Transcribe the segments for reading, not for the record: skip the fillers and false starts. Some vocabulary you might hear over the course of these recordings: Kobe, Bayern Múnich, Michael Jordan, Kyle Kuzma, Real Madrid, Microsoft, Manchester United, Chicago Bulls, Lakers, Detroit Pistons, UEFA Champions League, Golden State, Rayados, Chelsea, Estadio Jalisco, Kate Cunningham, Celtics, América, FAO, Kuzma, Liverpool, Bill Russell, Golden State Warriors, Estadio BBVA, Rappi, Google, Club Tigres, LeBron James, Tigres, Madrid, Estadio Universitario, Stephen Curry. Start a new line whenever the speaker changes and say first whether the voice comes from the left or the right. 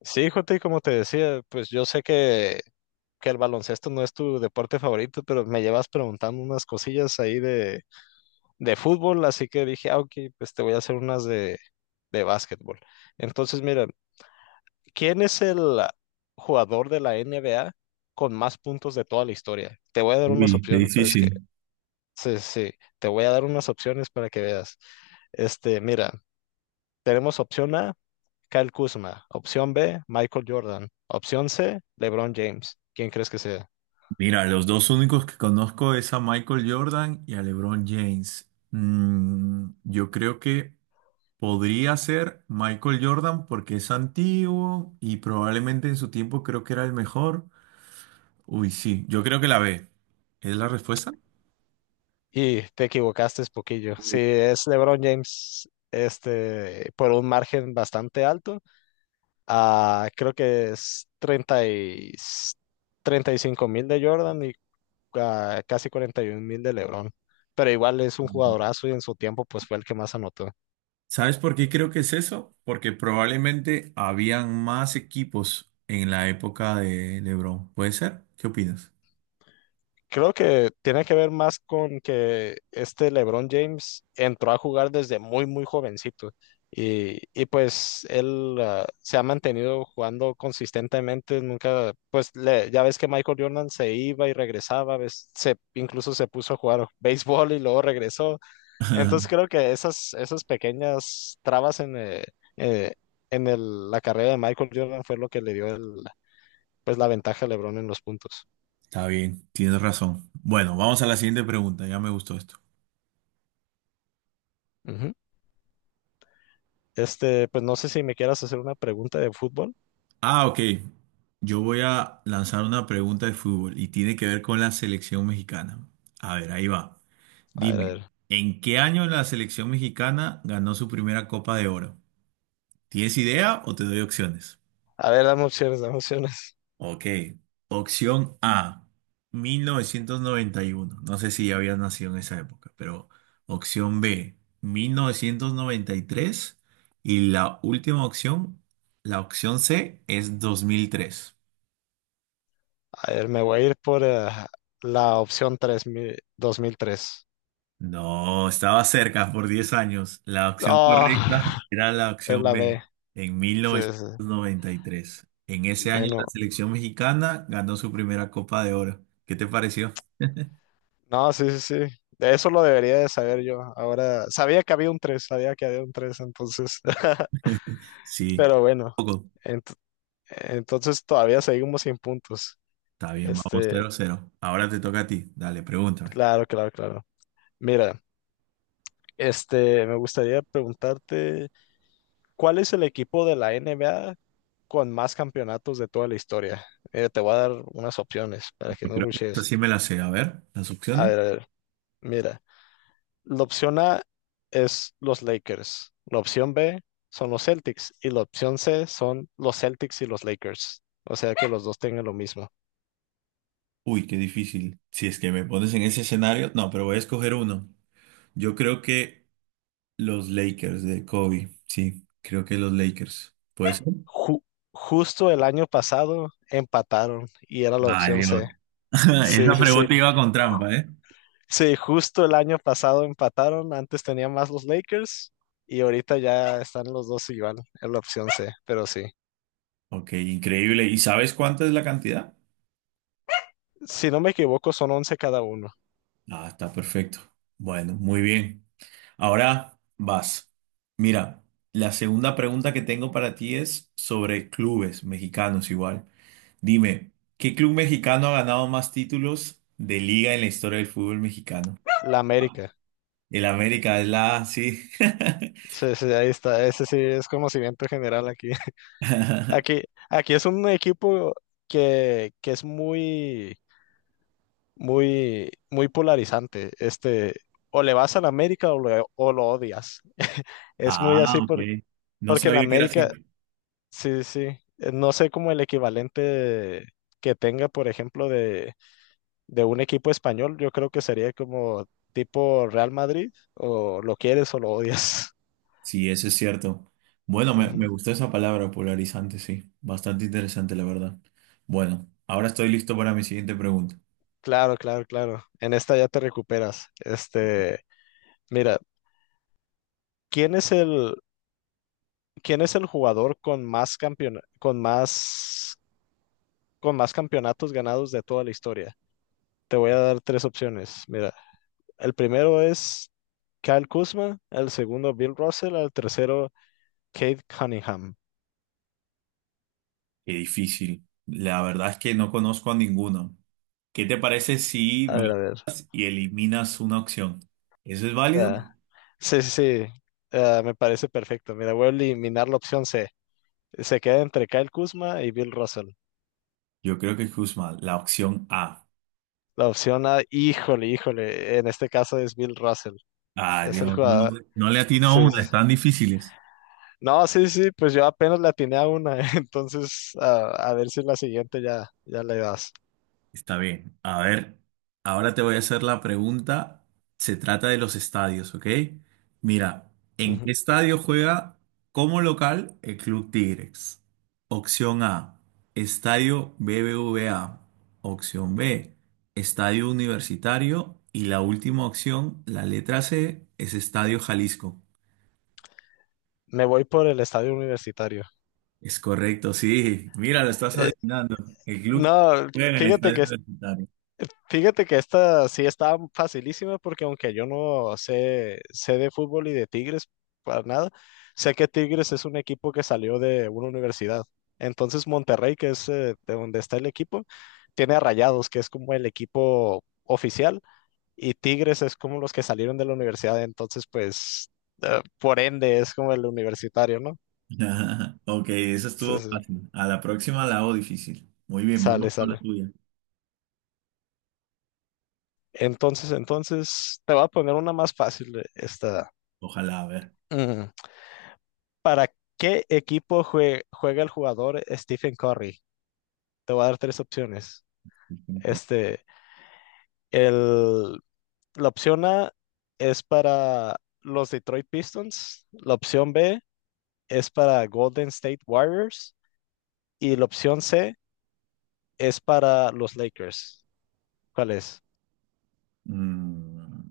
left: Sí, Jota, y como te decía, pues yo sé que el baloncesto no es tu deporte favorito, pero me llevas preguntando unas cosillas ahí de fútbol, así que dije, ah, ok, pues te voy a hacer unas de básquetbol. Entonces, mira, ¿quién es el jugador de la NBA con más puntos de toda la historia? Te voy a dar unas
right: Uy, qué
left: opciones, pues que,
right: difícil.
left: sí, sí, te voy a dar unas opciones para que veas. Mira, tenemos opción A. Kyle Kuzma. Opción B, Michael Jordan. Opción C, LeBron James. ¿Quién crees que sea?
right: Mira, los dos únicos que conozco es a Michael Jordan y a LeBron James. Mm, yo creo que podría ser Michael Jordan porque es antiguo y probablemente en su tiempo creo que era el mejor. Uy, sí, yo creo que la B. ¿Es la respuesta?
left: Y te equivocaste es poquillo. Sí, es LeBron James, por un margen bastante alto. Ah, creo que es 35.000 de Jordan y casi 41 mil de LeBron. Pero igual es un jugadorazo y en su tiempo pues fue el que más anotó.
right: ¿Sabes por qué creo que es eso? Porque probablemente habían más equipos en la época de LeBron. ¿Puede ser? ¿Qué opinas?
left: Creo que tiene que ver más con que este LeBron James entró a jugar desde muy, muy jovencito y pues él se ha mantenido jugando consistentemente, nunca, pues le- ya ves que Michael Jordan se iba y regresaba, ves, se, incluso se puso a jugar béisbol y luego regresó. Entonces creo que esas, esas pequeñas trabas eh, en el- la carrera de Michael Jordan fue lo que le dio el, pues la ventaja a LeBron en los puntos.
right: Está bien, tienes razón. Bueno, vamos a la siguiente pregunta, ya me gustó esto.
left: Ujú. Pues no sé si me quieras hacer una pregunta de fútbol.
right: Ah, ok. Yo voy a lanzar una pregunta de fútbol y tiene que ver con la selección mexicana. A ver, ahí va.
left: A ver, a
right: Dime,
left: ver.
right: ¿en qué año la selección mexicana ganó su primera Copa de Oro? ¿Tienes idea o te doy opciones?
left: A ver, dame opciones, dame opciones.
right: Ok. Opción A, 1991. No sé si ya había nacido en esa época, pero opción B, mil novecientos noventa y tres, y la última opción, la opción C, es 2003.
left: A ver, me voy a ir por la opción tres mi- 2003.
right: No, estaba cerca por 10 años. La opción
left: Ah,
right: correcta era la
left: es
right: opción
left: la
right: B,
left: B.
right: en mil
left: Sí,
right: novecientos
left: sí.
right: noventa y tres. En ese año
left: Bueno,
right: la selección mexicana ganó su primera Copa de Oro. ¿Qué te pareció?
left: no, sí, sí, sí. De eso lo debería de saber yo. Ahora, sabía que había un 3 entonces.
right: Sí,
left: Pero bueno,
right: poco.
left: ent- entonces todavía seguimos sin puntos.
right: Está bien, vamos
left: Este,
right: cero cero. Ahora te toca a ti. Dale, pregúntame.
left: claro, claro, claro. Mira, me gustaría preguntarte. ¿Cuál es el equipo de la NBA con más campeonatos de toda la historia? Te voy a dar unas opciones para
right: Yo
left: que no
right: creo que esta
left: ruches.
right: sí me la sé. A ver, las opciones.
left: A ver, mira, la opción A es los Lakers, la opción B son los Celtics y la opción C son los Celtics y los Lakers. O sea que los dos tengan lo mismo.
right: Uy, qué difícil. Si es que me pones en ese escenario. No, pero voy a escoger uno. Yo creo que los Lakers de Kobe. Sí, creo que los Lakers. ¿Puede ser?
left: Ju- justo el año pasado empataron y era la
right: Ay,
left: opción
right: Dios.
left: C. Sí,
right: Esa
left: sí, sí.
right: pregunta iba con trampa, ¿eh?
left: Sí, justo el año pasado empataron, antes tenían más los Lakers y ahorita ya están los dos igual en la opción C, pero sí.
right: Ok, increíble. ¿Y sabes cuánta es la cantidad?
left: Si no me equivoco, son 11 cada uno.
right: Ah, está perfecto. Bueno, muy bien. Ahora vas. Mira, la segunda pregunta que tengo para ti es sobre clubes mexicanos igual. Dime, ¿qué club mexicano ha ganado más títulos de liga en la historia del fútbol mexicano?
left: La América.
right: El América es la, sí.
left: Sí, sí, ahí está. Ese sí es conocimiento general aquí. Aquí, aquí es un equipo que es muy, muy, muy polarizante. O le vas a la América o lo odias. Es muy
right: Ah,
left: así
right: ok. No
left: porque la
right: sabía que era así.
left: América, sí, sí. No sé cómo el equivalente de- que tenga, por ejemplo, de un equipo español. Yo creo que sería como tipo Real Madrid, o lo quieres o lo odias.
right: Sí, eso es cierto. Bueno, me
left: Ujú.
right: gustó esa palabra, polarizante, sí. Bastante interesante, la verdad. Bueno, ahora estoy listo para mi siguiente pregunta.
left: Claro, claro, claro. En esta ya te recuperas. Mira, ¿quién es el, quién es el jugador con más con más, con más campeonatos ganados de toda la historia? Te voy a dar tres opciones. Mira, el primero es Kyle Kuzma, el segundo Bill Russell, el tercero Kate Cunningham.
right: Qué difícil. La verdad es que no conozco a ninguno. ¿Qué te parece si
left: A ver,
right: vas
left: a ver.
right: y eliminas una opción? ¿Eso es válido?
left: ah, Sí, sí, sí. Ah, me parece perfecto. Mira, voy a eliminar la opción C. Se queda entre Kyle Kuzma y Bill Russell.
right: Yo creo que es Kuzma, la opción A.
left: La opción A, híjole, híjole. En este caso es Bill Russell.
right: Ah,
left: Es el
right: Dios, no,
left: jugador.
right: no le atino a
left: Sí,
right: una,
left: sí, sí.
right: están difíciles.
left: No, sí, sí, pues yo apenas le atiné a una. Entonces, a ver si la siguiente ya, ya le das.
right: Está bien. A ver, ahora te voy a hacer la pregunta. Se trata de los estadios, ¿ok? Mira, ¿en qué
left: Ujú.
right: estadio juega como local el Club Tigres? Opción A, Estadio BBVA. Opción B, Estadio Universitario. Y la última opción, la letra C, es Estadio Jalisco.
left: Me voy por el estadio universitario.
right: Es correcto, sí. Mira, lo estás
left: Eh,
right: adivinando. El club
left: no,
right: juega en el
left: fíjate
right: Estadio
left: que
right: Universitario.
left: fíjate que esta sí está facilísima porque aunque yo no sé, sé de fútbol y de Tigres para nada, sé que Tigres es un equipo que salió de una universidad. Entonces Monterrey, que es de donde está el equipo, tiene a Rayados, que es como el equipo oficial, y Tigres es como los que salieron de la universidad. Entonces, pues, por ende, es como el universitario, ¿no?
right: Ok, eso
left: Sí,
right: estuvo
left: sí, sí.
right: fácil. A la próxima la hago difícil. Muy bien,
left: Sale,
right: vamos con la
left: sale.
right: tuya.
left: Entonces, te voy a poner una más fácil, esta.
right: Ojalá, a ver.
left: Ujú. ¿Para qué equipo juega el jugador Stephen Curry? Te voy a dar tres opciones. Este, el, la opción A es para los Detroit Pistons, la opción B es para Golden State Warriors y la opción C es para los Lakers. ¿Cuál es?
right: Mm,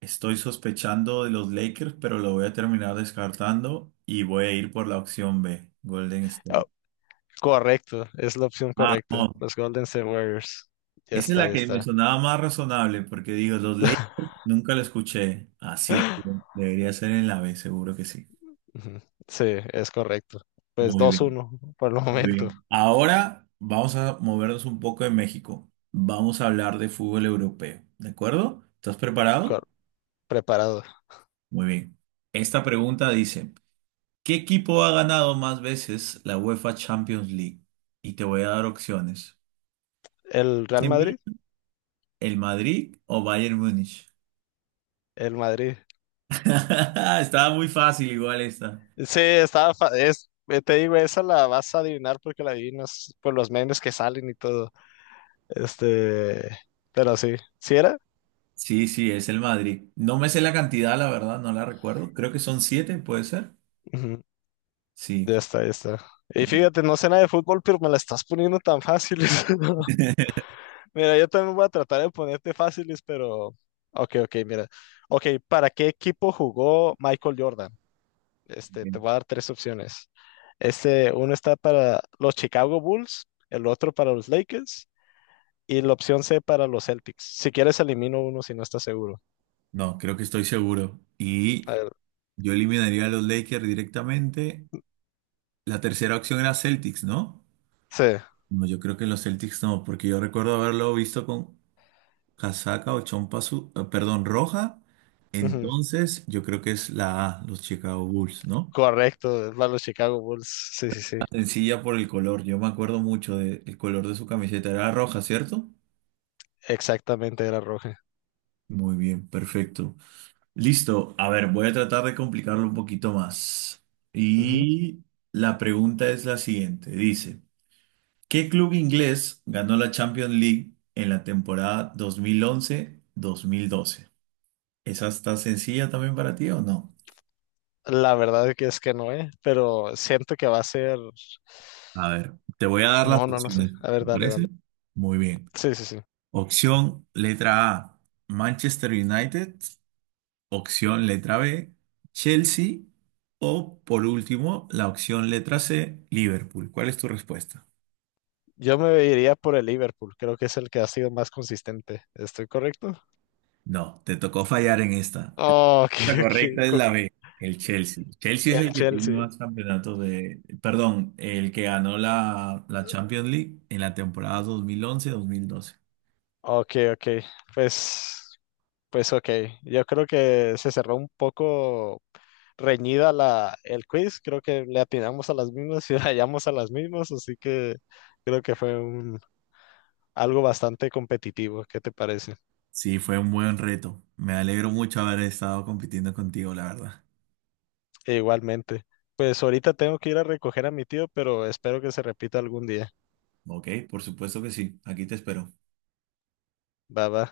right: estoy sospechando de los Lakers, pero lo voy a terminar descartando y voy a ir por la opción B, Golden State.
left: Oh, correcto, es la opción
right: Ah,
left: correcta,
right: no.
left: los Golden State Warriors. Ya
right: Esa es
left: está,
right: la
left: ya
right: que me
left: está.
right: sonaba más razonable porque digo, los Lakers nunca lo escuché. Así que debería ser en la B, seguro que sí.
left: Ujú, sí, es correcto. Pues
right: Muy
left: dos
right: bien.
left: uno por el
right: Muy
left: momento.
right: bien. Ahora vamos a movernos un poco de México. Vamos a hablar de fútbol europeo, ¿de acuerdo? ¿Estás preparado?
left: Cor- preparado.
right: Muy bien. Esta pregunta dice, ¿qué equipo ha ganado más veces la UEFA Champions League? Y te voy a dar opciones.
left: El Real
right: ¿De mí?
left: Madrid,
right: ¿El Madrid o Bayern Múnich?
left: el Madrid.
right: Estaba muy fácil igual esta.
left: Sí, estaba, te digo, esa la vas a adivinar porque la adivinas por los memes que salen y todo. Este, pero sí, ¿sí era?
right: Sí, sí, es el Madrid. No me sé la cantidad, la verdad, no la recuerdo. Creo que son siete, ¿puede ser?
left: Ujú,
right: Sí.
left: ya está, ya está. Y fíjate, no sé nada de fútbol, pero me la estás poniendo tan fáciles. Mira, yo también voy a tratar de ponerte fáciles, pero... Ok, ok, mira. Ok, ¿para qué equipo jugó Michael Jordan? Te voy a dar tres opciones. Uno está para los Chicago Bulls, el otro para los Lakers y la opción C para los Celtics. Si quieres, elimino uno si no estás seguro.
right: No, creo que estoy seguro. Y
left: A ver,
right: yo eliminaría a los Lakers directamente. La tercera opción era Celtics, ¿no?
left: sí,
right: No, yo creo que los Celtics no, porque yo recuerdo haberlo visto con casaca o chompa, perdón, roja.
left: ujú,
right: Entonces, yo creo que es la A, los Chicago Bulls, ¿no?
left: correcto, es para los Chicago Bulls. Sí, sí, sí,
right: Sencilla por el color, yo me acuerdo mucho del color de su camiseta, era roja, ¿cierto?
left: exactamente era roja.
right: Muy bien, perfecto. Listo, a ver, voy a tratar de complicarlo un poquito más.
left: Ujú.
right: Y la pregunta es la siguiente, dice. ¿Qué club inglés ganó la Champions League en la temporada dos mil once mil doce? ¿Esa está sencilla también para ti o no?
left: La verdad es que no es, pero siento que va a ser.
right: A ver, te voy a dar las
left: No, no, no sé.
right: opciones,
left: A
right: ¿te
left: ver, dale, dale.
right: parece? Muy bien.
left: Sí, sí, sí.
right: Opción letra A, Manchester United. Opción letra B, Chelsea. O por último, la opción letra C, Liverpool. ¿Cuál es tu respuesta?
left: Yo me iría por el Liverpool, creo que es el que ha sido más consistente. ¿Estoy correcto?
right: No, te tocó fallar en esta.
left: Oh, ok,
right: La correcta es
left: ok.
right: la B, el Chelsea. Chelsea es
left: El
right: el que tiene
left: Chelsea.
right: más campeonatos de... Perdón, el que ganó la Champions League en la temporada 2011-2012.
left: Ok, ok. Pues, pues ok. Yo creo que se cerró un poco reñida la, el quiz. Creo que le atinamos a las mismas y hallamos a las mismas. Así que creo que fue un, algo bastante competitivo. ¿Qué te parece?
right: Sí, fue un buen reto. Me alegro mucho haber estado compitiendo contigo, la verdad.
left: E igualmente. Pues ahorita tengo que ir a recoger a mi tío, pero espero que se repita algún día.
right: Ok, por supuesto que sí. Aquí te espero.
left: Va, va.